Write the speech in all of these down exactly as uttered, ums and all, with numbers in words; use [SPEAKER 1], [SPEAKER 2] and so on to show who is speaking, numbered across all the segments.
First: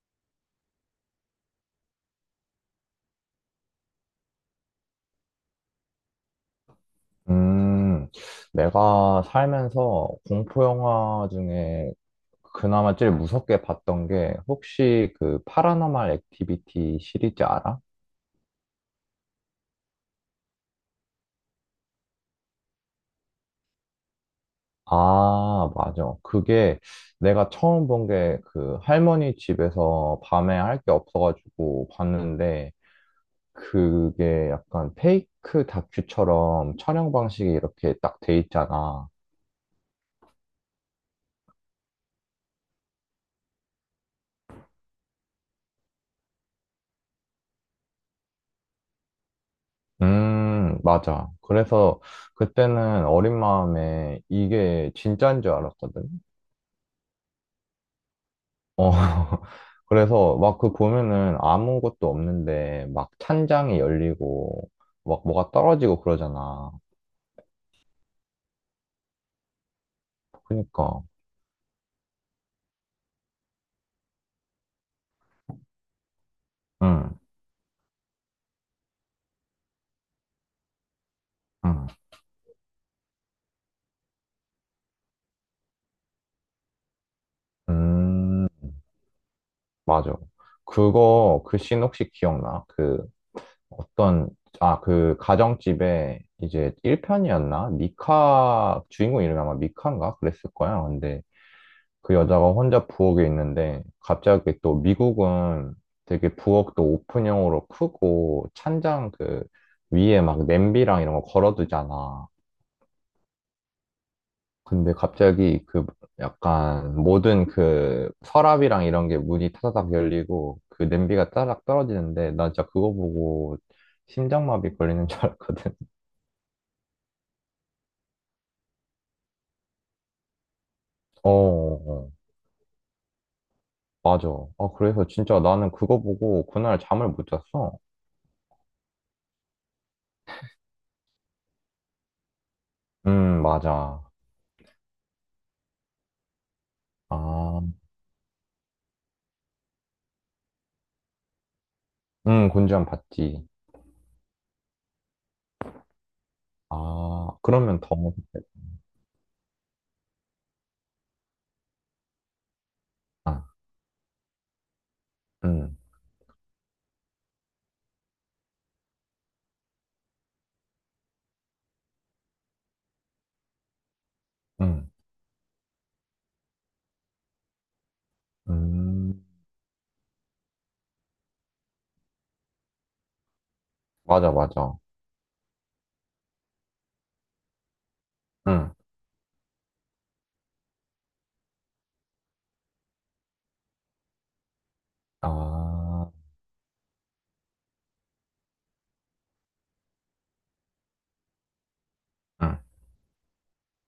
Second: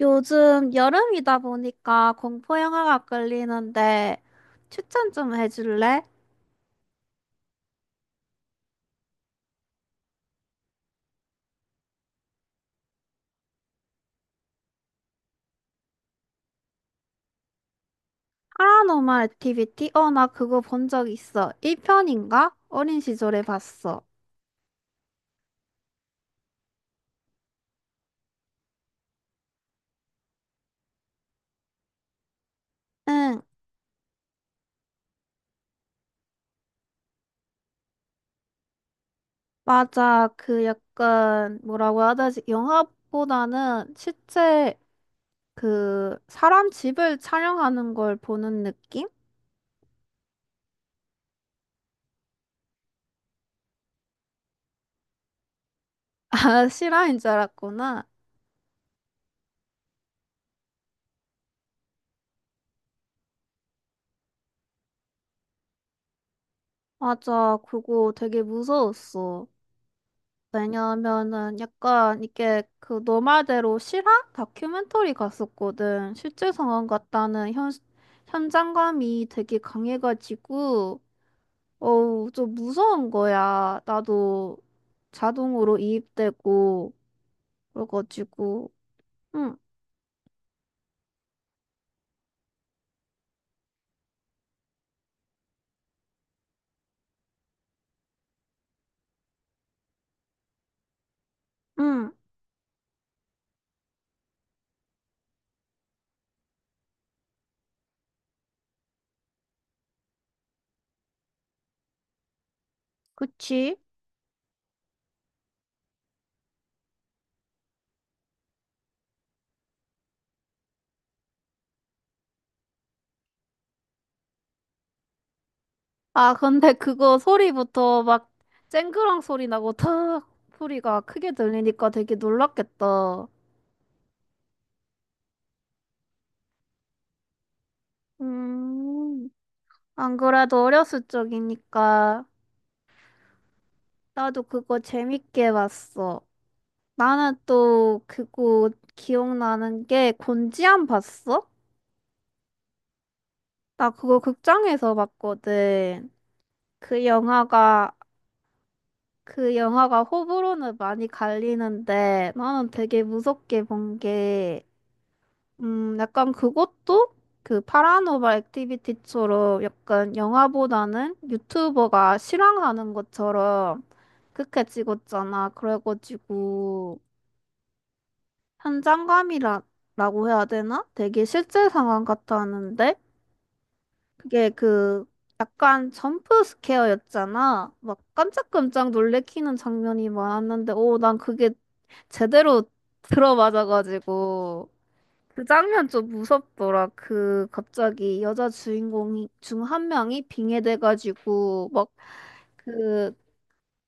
[SPEAKER 1] 요즘 여름이다 보니까 공포 영화가 끌리는데 추천 좀 해줄래?
[SPEAKER 2] 음, 내가 살면서 공포 영화 중에 그나마 제일 무섭게 봤던 게 혹시 그 파라노말 액티비티 시리즈 알아?
[SPEAKER 1] 파라노말 액티비티? 어, 나 그거 본 적 있어. 일 편인가? 어린 시절에 봤어.
[SPEAKER 2] 아, 맞아. 그게 내가 처음 본 게 그 할머니 집에서 밤에 할 게 없어가지고 봤는데
[SPEAKER 1] 응,
[SPEAKER 2] 그게 약간 페이크 다큐처럼 촬영 방식이 이렇게 딱 돼 있잖아.
[SPEAKER 1] 맞아. 그 약간 뭐라고 해야 되지? 영화보다는 실제 그 사람 집을 촬영하는 걸 보는 느낌?
[SPEAKER 2] 음, 맞아. 그래서 그때는 어린 마음에 이게 진짜인 줄 알았거든.
[SPEAKER 1] 아, 실화인 줄 알았구나.
[SPEAKER 2] 어. 그래서 막 그 보면은 아무것도 없는데 막 찬장이 열리고 막 뭐가 떨어지고 그러잖아.
[SPEAKER 1] 맞아. 그거 되게 무서웠어.
[SPEAKER 2] 그니까.
[SPEAKER 1] 왜냐면은 약간 이게 그 너말대로 실화 다큐멘터리 갔었거든. 실제 상황
[SPEAKER 2] 응,
[SPEAKER 1] 같다는 현, 현장감이 되게 강해가지고,
[SPEAKER 2] 응.
[SPEAKER 1] 어우, 좀 무서운 거야. 나도 자동으로 이입되고,
[SPEAKER 2] 음,
[SPEAKER 1] 그래가지고, 응,
[SPEAKER 2] 맞아. 그거, 그 씬 혹시 기억나? 그 어떤, 아, 그 가정집에 이제 일 편이었나? 미카, 주인공 이름이 아마 미카인가? 그랬을 거야. 근데
[SPEAKER 1] 응,
[SPEAKER 2] 그 여자가 혼자 부엌에 있는데 갑자기 또 미국은 되게 부엌도 오픈형으로 크고 찬장 그 위에 막 냄비랑 이런 거 걸어두잖아.
[SPEAKER 1] 그치?
[SPEAKER 2] 근데 갑자기 그 약간 모든 그 서랍이랑 이런 게 문이 타다닥 열리고 그 냄비가 따닥 떨어지는데 나 진짜 그거 보고 심장마비 걸리는 줄 알았거든.
[SPEAKER 1] 아, 근데 그거 소리부터 막 쨍그랑 소리 나고 탁 소리가
[SPEAKER 2] 어,
[SPEAKER 1] 크게 들리니까
[SPEAKER 2] 어,
[SPEAKER 1] 되게 놀랐겠다.
[SPEAKER 2] 맞아. 아, 그래서 진짜 나는 그거 보고 그날 잠을 못 잤어.
[SPEAKER 1] 음. 안 그래도 어렸을 적이니까
[SPEAKER 2] 음, 맞아.
[SPEAKER 1] 나도 그거 재밌게 봤어. 나는
[SPEAKER 2] 아.
[SPEAKER 1] 또 그거 기억나는 게 곤지암 봤어?
[SPEAKER 2] 응, 곤지암 봤지.
[SPEAKER 1] 나 그거 극장에서 봤거든. 그
[SPEAKER 2] 아, 그러면
[SPEAKER 1] 영화가
[SPEAKER 2] 더,
[SPEAKER 1] 그 영화가 호불호는 많이 갈리는데 나는 되게
[SPEAKER 2] 아,
[SPEAKER 1] 무섭게 본게
[SPEAKER 2] 응,
[SPEAKER 1] 음, 약간 그것도 그 파라노멀 액티비티처럼 약간 영화보다는 유튜버가 실황하는 것처럼 그렇게
[SPEAKER 2] 응,
[SPEAKER 1] 찍었잖아. 그래가지고
[SPEAKER 2] 음,
[SPEAKER 1] 현장감이라고 해야 되나? 되게 실제 상황 같았는데
[SPEAKER 2] 맞아,
[SPEAKER 1] 그게
[SPEAKER 2] 맞아.
[SPEAKER 1] 그 약간 점프 스케어였잖아. 막
[SPEAKER 2] 응,
[SPEAKER 1] 깜짝깜짝 놀래키는 장면이 많았는데 오, 난 그게 제대로 들어맞아가지고 그 장면 좀
[SPEAKER 2] 아,
[SPEAKER 1] 무섭더라. 그 갑자기 여자 주인공 중 한 명이 빙해돼가지고 막
[SPEAKER 2] 응,
[SPEAKER 1] 그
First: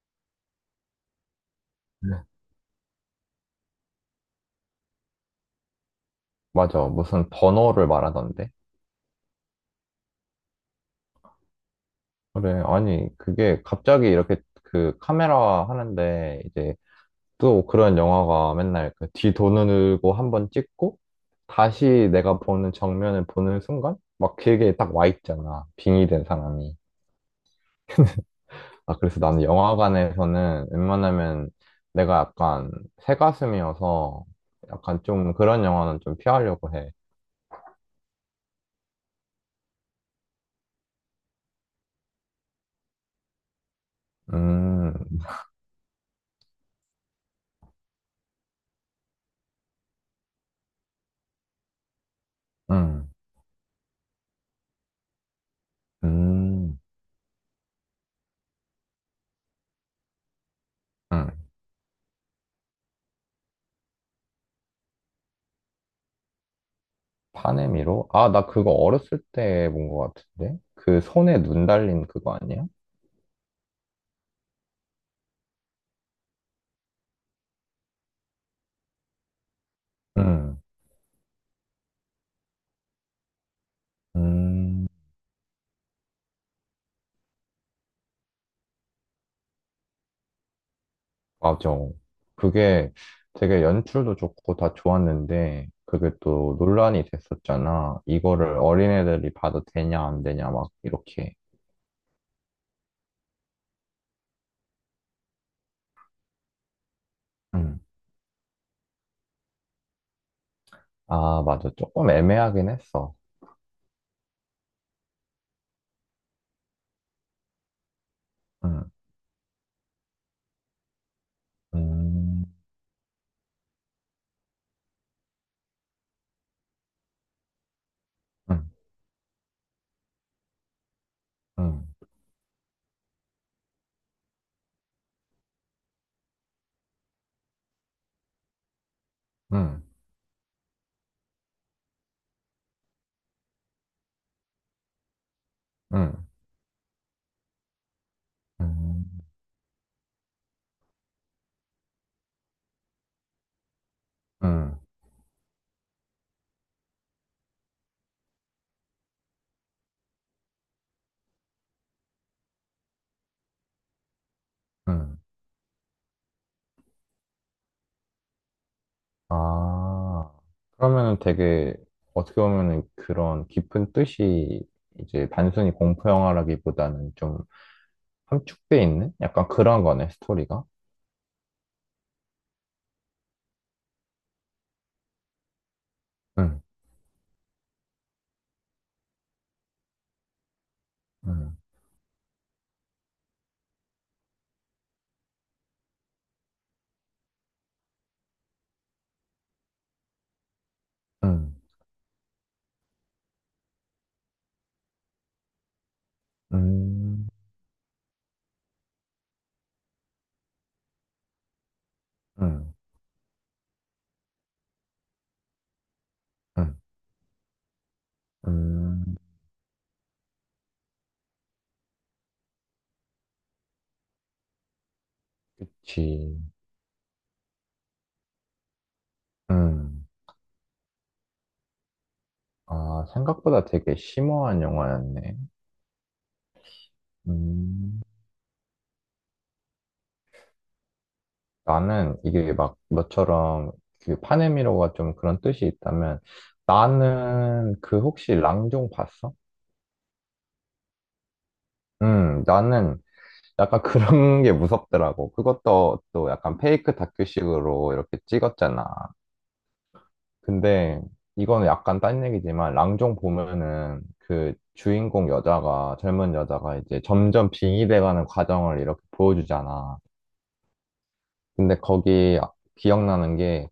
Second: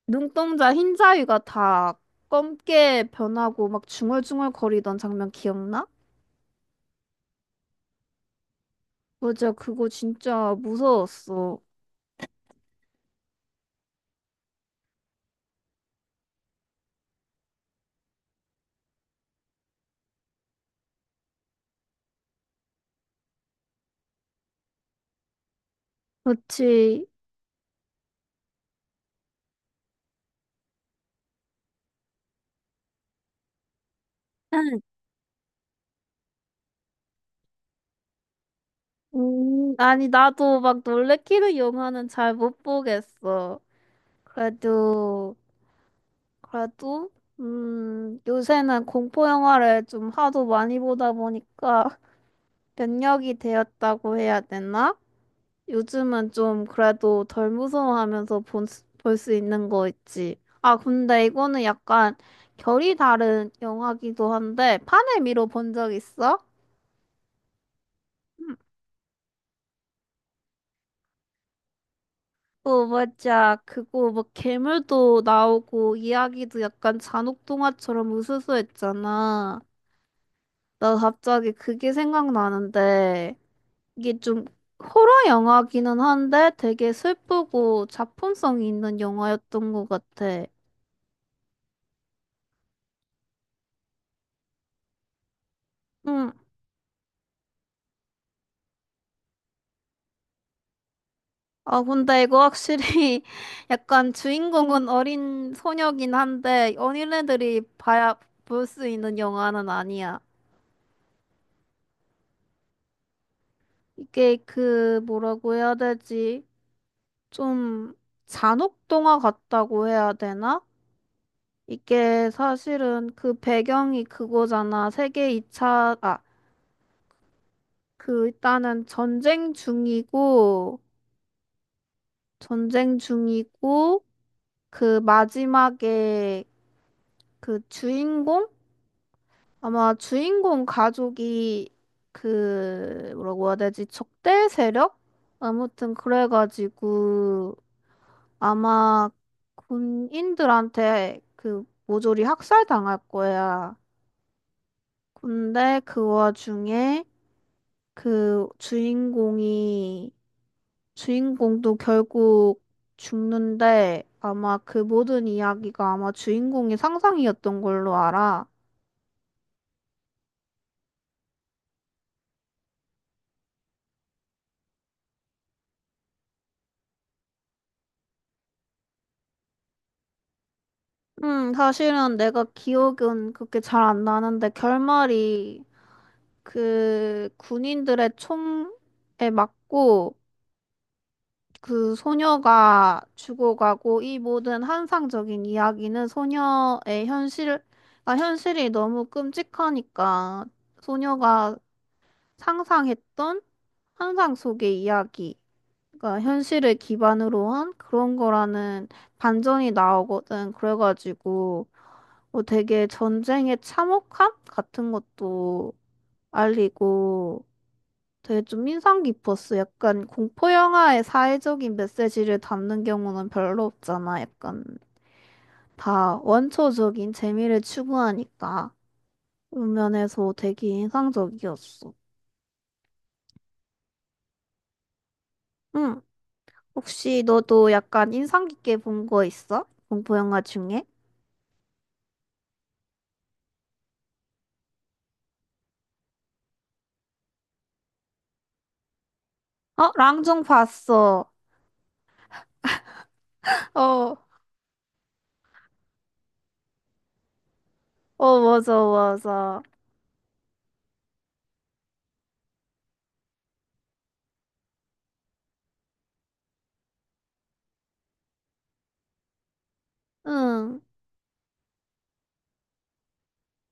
[SPEAKER 1] 눈동자 흰 자위가 다 검게 변하고 막 중얼중얼 거리던 장면 기억나?
[SPEAKER 2] 맞아. 무슨 번호를 말하던데?
[SPEAKER 1] 맞아, 그거 진짜 무서웠어.
[SPEAKER 2] 그래, 아니, 그게 갑자기 이렇게 그 카메라 하는데 이제 또 그런 영화가 맨날 그 뒤도누르고 한번 찍고 다시 내가 보는 정면을 보는 순간 막 길게 딱 와 있잖아. 빙의된 사람이.
[SPEAKER 1] 그렇지.
[SPEAKER 2] 아, 그래서 나는 영화관에서는 웬만하면 내가 약간 새가슴이어서 약간 좀 그런 영화는 좀 피하려고 해.
[SPEAKER 1] 음, 아니 나도 막 놀래키는 영화는 잘 못 보겠어.
[SPEAKER 2] 음,
[SPEAKER 1] 그래도 그래도 음, 요새는 공포 영화를 좀 하도 많이 보다 보니까
[SPEAKER 2] 음,
[SPEAKER 1] 면역이 되었다고 해야 되나? 요즘은 좀
[SPEAKER 2] 음,
[SPEAKER 1] 그래도 덜 무서워하면서 볼 수 있는 거 있지. 아, 근데
[SPEAKER 2] 음.
[SPEAKER 1] 이거는 약간 결이 다른 영화기도 한데 판을 미뤄 본 적 있어?
[SPEAKER 2] 파네미로? 아, 나
[SPEAKER 1] 음,
[SPEAKER 2] 그거 어렸을 때 본 것 같은데? 그 손에 눈 달린 그거 아니야?
[SPEAKER 1] 어, 맞아. 그거 막 괴물도 나오고 이야기도 약간 잔혹 동화처럼 으스스했잖아.
[SPEAKER 2] 음,
[SPEAKER 1] 나 갑자기 그게 생각나는데. 이게 좀
[SPEAKER 2] 음,
[SPEAKER 1] 호러 영화기는 한데 되게 슬프고 작품성이 있는 영화였던 것 같아.
[SPEAKER 2] 맞아. 그게 되게 연출도 좋고 다 좋았는데, 그게
[SPEAKER 1] 응.
[SPEAKER 2] 또 논란이 됐었잖아. 이거를 어린애들이 봐도 되냐, 안 되냐, 막 이렇게.
[SPEAKER 1] 아, 근데 이거 확실히 약간 주인공은 어린 소녀긴 한데 어린애들이 봐야 볼 수 있는 영화는 아니야.
[SPEAKER 2] 아, 맞아. 조금 애매하긴 했어.
[SPEAKER 1] 이게 그 뭐라고 해야 되지? 좀 잔혹
[SPEAKER 2] 응,
[SPEAKER 1] 동화 같다고 해야 되나? 이게
[SPEAKER 2] 음,
[SPEAKER 1] 사실은 그 배경이 그거잖아. 세계 이 차, 그
[SPEAKER 2] 응,
[SPEAKER 1] 일단은 전쟁 중이고
[SPEAKER 2] 응,
[SPEAKER 1] 전쟁 중이고 그 마지막에 그 주인공
[SPEAKER 2] 응,
[SPEAKER 1] 아마 주인공 가족이 그 뭐라고 해야 되지 적대 세력 아무튼
[SPEAKER 2] 응,
[SPEAKER 1] 그래가지고
[SPEAKER 2] 음,
[SPEAKER 1] 아마 군인들한테 그 모조리 학살당할 거야.
[SPEAKER 2] 응,
[SPEAKER 1] 근데 그 와중에 그 주인공이 주인공도 결국 죽는데 아마 그
[SPEAKER 2] 응.
[SPEAKER 1] 모든 이야기가 아마 주인공의 상상이었던 걸로 알아.
[SPEAKER 2] 아, 그러면은 되게, 어떻게 보면은 그런 깊은 뜻이 이제 단순히 공포 영화라기보다는 좀 함축돼 있는? 약간 그런 거네, 스토리가.
[SPEAKER 1] 음, 사실은 내가 기억은 그렇게 잘 안 나는데 결말이
[SPEAKER 2] 응,
[SPEAKER 1] 그 군인들의 총에 맞고
[SPEAKER 2] 응,
[SPEAKER 1] 그 소녀가 죽어가고 이 모든 환상적인 이야기는 소녀의 현실, 아, 현실이 너무 끔찍하니까
[SPEAKER 2] 응,
[SPEAKER 1] 소녀가 상상했던 환상 속의 이야기. 그러니까 현실을
[SPEAKER 2] 응,
[SPEAKER 1] 기반으로 한 그런 거라는 반전이 나오거든. 그래가지고 뭐
[SPEAKER 2] 응,
[SPEAKER 1] 되게 전쟁의 참혹함 같은 것도
[SPEAKER 2] 응,
[SPEAKER 1] 알리고 되게 좀 인상
[SPEAKER 2] 응,
[SPEAKER 1] 깊었어. 약간 공포 영화의 사회적인 메시지를 담는 경우는 별로 없잖아. 약간 다
[SPEAKER 2] 그치.
[SPEAKER 1] 원초적인 재미를 추구하니까 그런
[SPEAKER 2] 응.
[SPEAKER 1] 면에서 되게 인상적이었어.
[SPEAKER 2] 아, 생각보다 되게 심오한 영화였네.
[SPEAKER 1] 응. 혹시 너도
[SPEAKER 2] 음.
[SPEAKER 1] 약간 인상 깊게 본 거 있어? 공포 영화 중에?
[SPEAKER 2] 나는 이게 막 너처럼 그 파네미로가 좀 그런 뜻이 있다면 나는 그 혹시 랑종 봤어?
[SPEAKER 1] 어, 랑중 봤어.
[SPEAKER 2] 음, 나는 약간
[SPEAKER 1] 어,
[SPEAKER 2] 그런 게 무섭더라고. 그것도 또 약간 페이크 다큐식으로 이렇게
[SPEAKER 1] 어, 맞아,
[SPEAKER 2] 찍었잖아.
[SPEAKER 1] 맞아.
[SPEAKER 2] 근데 이거는 약간 딴 얘기지만 랑종 보면은 그 주인공 여자가 젊은 여자가 이제 점점 빙의돼가는 과정을 이렇게 보여주잖아.
[SPEAKER 1] 응,
[SPEAKER 2] 근데 거기 아- 기억나는 게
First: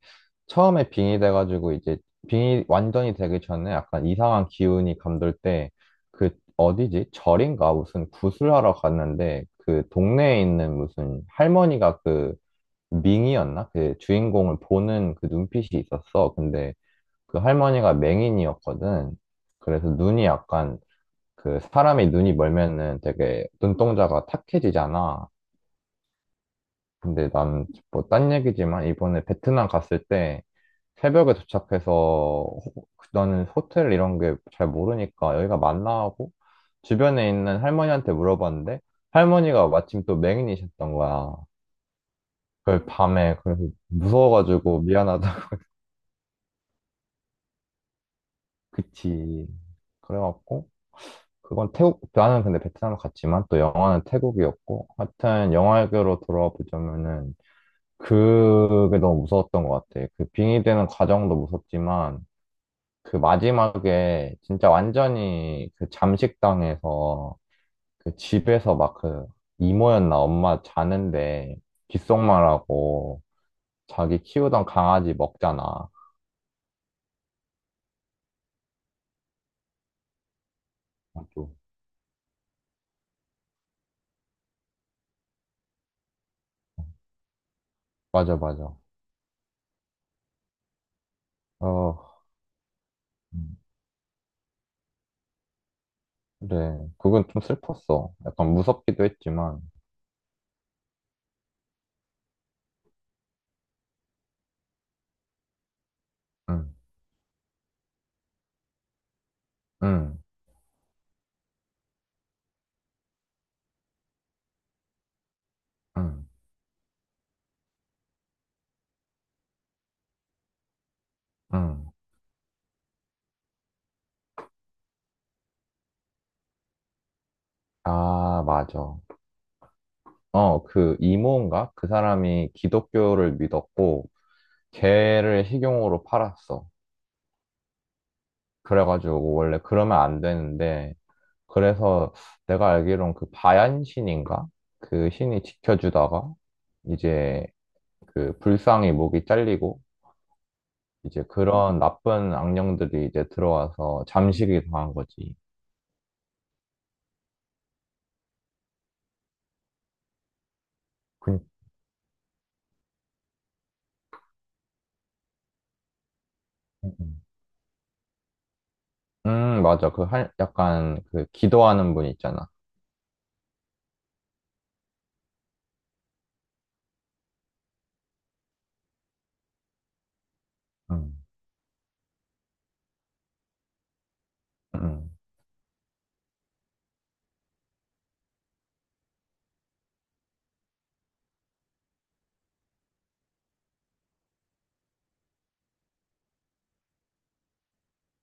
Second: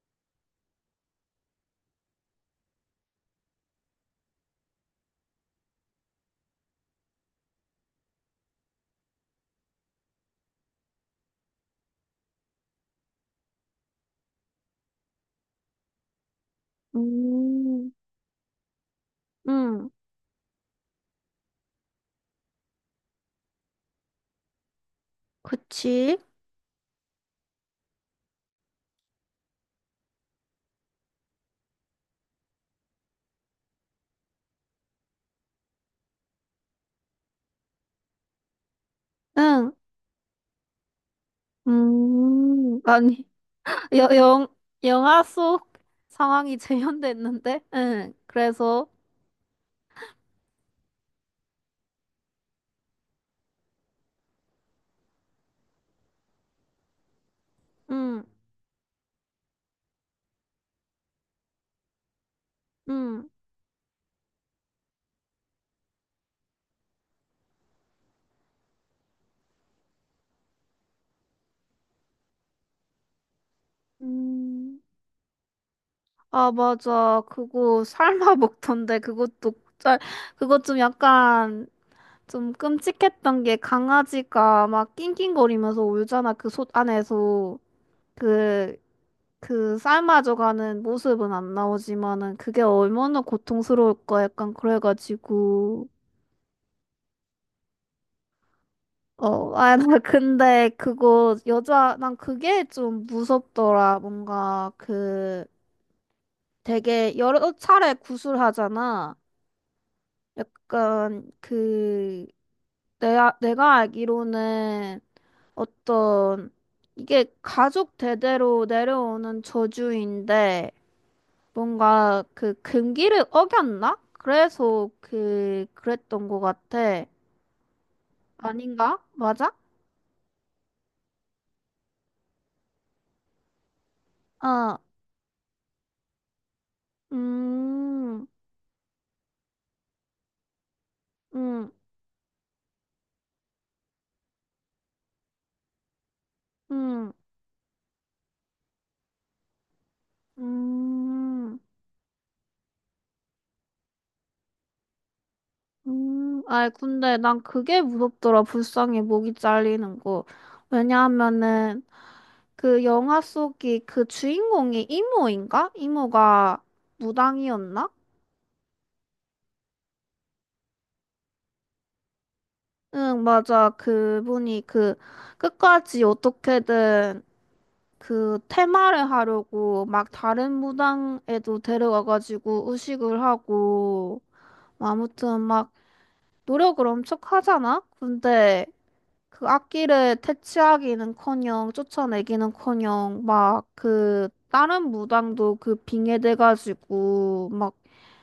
[SPEAKER 2] 처음에 빙이 돼가지고 이제 빙이 완전히 되기 전에 약간 이상한 기운이 감돌 때 그 어디지? 절인가? 무슨 구슬하러 갔는데 그 동네에 있는 무슨 할머니가 그 밍이었나? 그 주인공을 보는 그 눈빛이 있었어. 근데 그
[SPEAKER 1] 음,
[SPEAKER 2] 할머니가 맹인이었거든. 그래서
[SPEAKER 1] 응,
[SPEAKER 2] 눈이 약간 그 사람이 눈이 멀면은 되게 눈동자가 탁해지잖아.
[SPEAKER 1] 그치?
[SPEAKER 2] 근데 난 뭐 딴 얘기지만 이번에 베트남 갔을 때 새벽에 도착해서 호- 나는 호텔 이런 게 잘 모르니까 여기가 맞나 하고 주변에 있는 할머니한테 물어봤는데 할머니가
[SPEAKER 1] 응,
[SPEAKER 2] 마침 또 맹인이셨던 거야.
[SPEAKER 1] 음,
[SPEAKER 2] 그걸
[SPEAKER 1] 아니,
[SPEAKER 2] 밤에 그래서
[SPEAKER 1] 여, 영,
[SPEAKER 2] 무서워가지고
[SPEAKER 1] 영화
[SPEAKER 2] 미안하다.
[SPEAKER 1] 속 상황이 재현됐는데? 응, 그래서,
[SPEAKER 2] 그치. 그래갖고 그건 태국 나는 근데 베트남을 갔지만 또 영화는 태국이었고 하여튼 영화계로 돌아와 보자면은
[SPEAKER 1] 응,
[SPEAKER 2] 그게 너무 무서웠던 것 같아. 그 빙의되는 과정도 무섭지만 그
[SPEAKER 1] 응.
[SPEAKER 2] 마지막에 진짜 완전히 그 잠식당에서 그 집에서 막 그 이모였나 엄마 자는데 귓속말하고 자기 키우던
[SPEAKER 1] 음,
[SPEAKER 2] 강아지 먹잖아.
[SPEAKER 1] 아, 맞아. 그거 삶아 먹던데, 그것도, 짤, 그것 좀
[SPEAKER 2] 맞아.
[SPEAKER 1] 약간, 좀 끔찍했던 게 강아지가 막 낑낑거리면서 울잖아, 그 솥 안에서.
[SPEAKER 2] 맞아, 맞아.
[SPEAKER 1] 그, 그 삶아져가는 모습은 안
[SPEAKER 2] 어,
[SPEAKER 1] 나오지만은 그게 얼마나
[SPEAKER 2] 음,
[SPEAKER 1] 고통스러울까 약간 그래가지고
[SPEAKER 2] 그래. 그건 좀 슬펐어. 약간 무섭기도
[SPEAKER 1] 어,
[SPEAKER 2] 했지만.
[SPEAKER 1] 아, 나 근데 그거 여자 난 그게 좀 무섭더라. 뭔가 그
[SPEAKER 2] 응,
[SPEAKER 1] 되게 여러 차례 구술하잖아.
[SPEAKER 2] 응,
[SPEAKER 1] 약간 그 내가 내가 알기로는
[SPEAKER 2] 응,
[SPEAKER 1] 어떤 이게 가족 대대로 내려오는 저주인데
[SPEAKER 2] 응.
[SPEAKER 1] 뭔가 그 금기를 어겼나? 그래서 그 그랬던 것 같아.
[SPEAKER 2] 아,
[SPEAKER 1] 아닌가?
[SPEAKER 2] 맞아.
[SPEAKER 1] 맞아?
[SPEAKER 2] 어, 그 이모인가? 그 사람이 기독교를 믿었고,
[SPEAKER 1] 어.
[SPEAKER 2] 개를 식용으로 팔았어.
[SPEAKER 1] 음.
[SPEAKER 2] 그래가지고 원래 그러면 안 되는데
[SPEAKER 1] 음.
[SPEAKER 2] 그래서 내가 알기론 그 바얀 신인가? 그 신이 지켜주다가
[SPEAKER 1] 음.
[SPEAKER 2] 이제 그 불쌍히 목이 잘리고 이제
[SPEAKER 1] 음.
[SPEAKER 2] 그런 나쁜 악령들이 이제 들어와서 잠식이 당한 거지.
[SPEAKER 1] 음. 아이 근데 난 그게 무섭더라. 불쌍해 목이 잘리는 거.
[SPEAKER 2] 그,
[SPEAKER 1] 왜냐하면은 그 영화 속이 그 주인공이 이모인가? 이모가
[SPEAKER 2] 음,
[SPEAKER 1] 무당이었나?
[SPEAKER 2] 음, 맞아. 그 할, 약간 그 기도하는 분 있잖아.
[SPEAKER 1] 응, 맞아. 그분이 그 끝까지 어떻게든 그 테마를 하려고 막 다른
[SPEAKER 2] 음,
[SPEAKER 1] 무당에도 데려가가지고 의식을 하고 뭐
[SPEAKER 2] 음,
[SPEAKER 1] 아무튼 막 노력을 엄청 하잖아? 근데 그 악기를 퇴치하기는커녕 쫓아내기는커녕 막 그 다른 무당도 그 빙의돼가지고 막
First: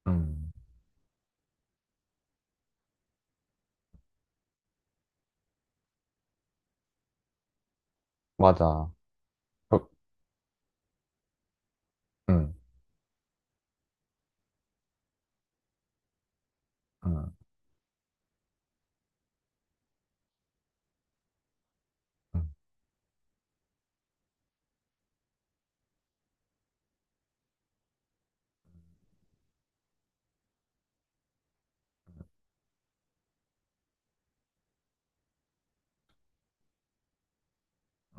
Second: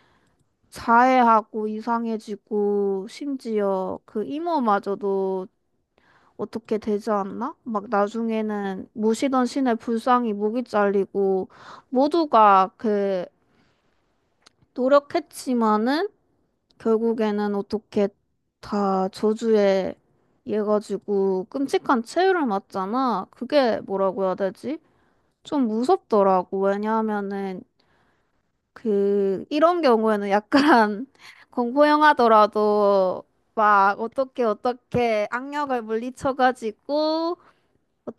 [SPEAKER 2] 음,
[SPEAKER 1] 자해하고 이상해지고 심지어 그 이모마저도 어떻게 되지 않나? 막 나중에는
[SPEAKER 2] 맞아.
[SPEAKER 1] 모시던 신의
[SPEAKER 2] 그-
[SPEAKER 1] 불상이 목이 잘리고
[SPEAKER 2] 음,
[SPEAKER 1] 모두가 그 노력했지만은
[SPEAKER 2] 음,
[SPEAKER 1] 결국에는 어떻게 다 저주에 의해 가지고 끔찍한 최후를
[SPEAKER 2] 음,
[SPEAKER 1] 맞잖아. 그게 뭐라고 해야 되지? 좀 무섭더라고. 왜냐하면은 그 이런 경우에는 약간 공포 영화더라도 막 어떻게 어떻게 악력을 물리쳐가지고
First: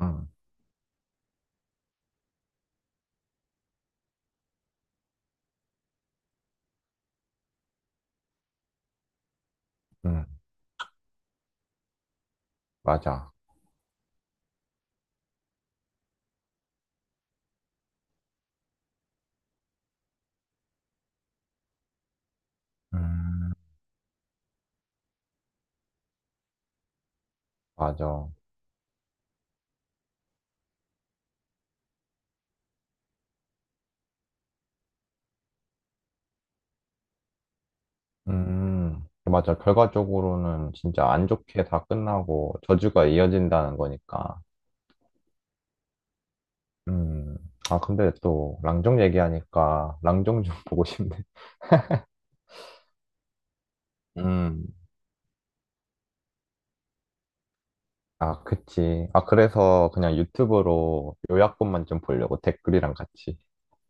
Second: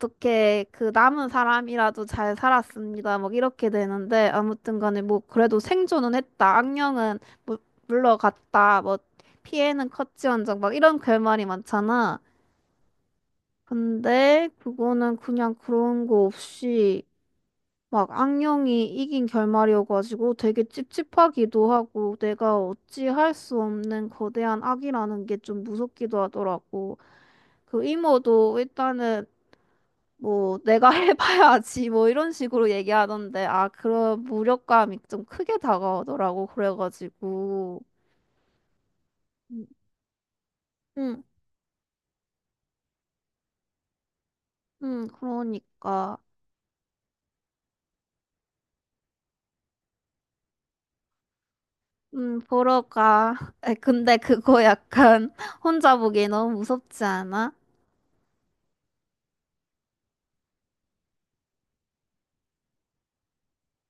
[SPEAKER 2] 음,
[SPEAKER 1] 그 남은 사람이라도 잘 살았습니다. 막 이렇게 되는데 아무튼 간에 뭐 그래도 생존은 했다. 악령은 물- 물러갔다. 뭐 피해는
[SPEAKER 2] 음,
[SPEAKER 1] 컸지언정 막 이런 결말이 많잖아.
[SPEAKER 2] 맞아.
[SPEAKER 1] 근데 그거는 그냥 그런 거 없이 막 악령이 이긴 결말이어가지고 되게 찝찝하기도 하고 내가 어찌 할
[SPEAKER 2] 음.
[SPEAKER 1] 수 없는 거대한 악이라는 게 좀 무섭기도 하더라고. 그
[SPEAKER 2] 맞아.
[SPEAKER 1] 이모도 일단은 뭐 내가 해봐야지 뭐 이런 식으로 얘기하던데 아 그런 무력감이 좀 크게 다가오더라고 그래가지고
[SPEAKER 2] 음, 음. 맞아. 결과적으로는 진짜
[SPEAKER 1] 응,
[SPEAKER 2] 안 좋게 다 끝나고 저주가 이어진다는 거니까.
[SPEAKER 1] 응, 그러니까
[SPEAKER 2] 음, 아, 근데 또 랑종 얘기하니까 랑종 좀 보고 싶네.
[SPEAKER 1] 음 보러 가. 에, 근데 그거
[SPEAKER 2] 음,
[SPEAKER 1] 약간 혼자 보기 너무 무섭지 않아?
[SPEAKER 2] 아, 그치. 아, 그래서 그냥 유튜브로 요약본만 좀 보려고 댓글이랑 같이.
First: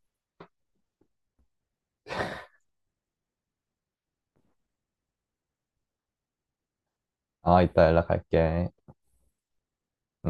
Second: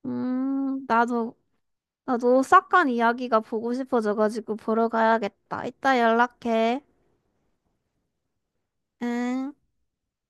[SPEAKER 1] 음 나도 나도 오사카 이야기가 보고 싶어져가지고 보러 가야겠다. 이따 연락해.
[SPEAKER 2] 아, 이따 연락할게.
[SPEAKER 1] 응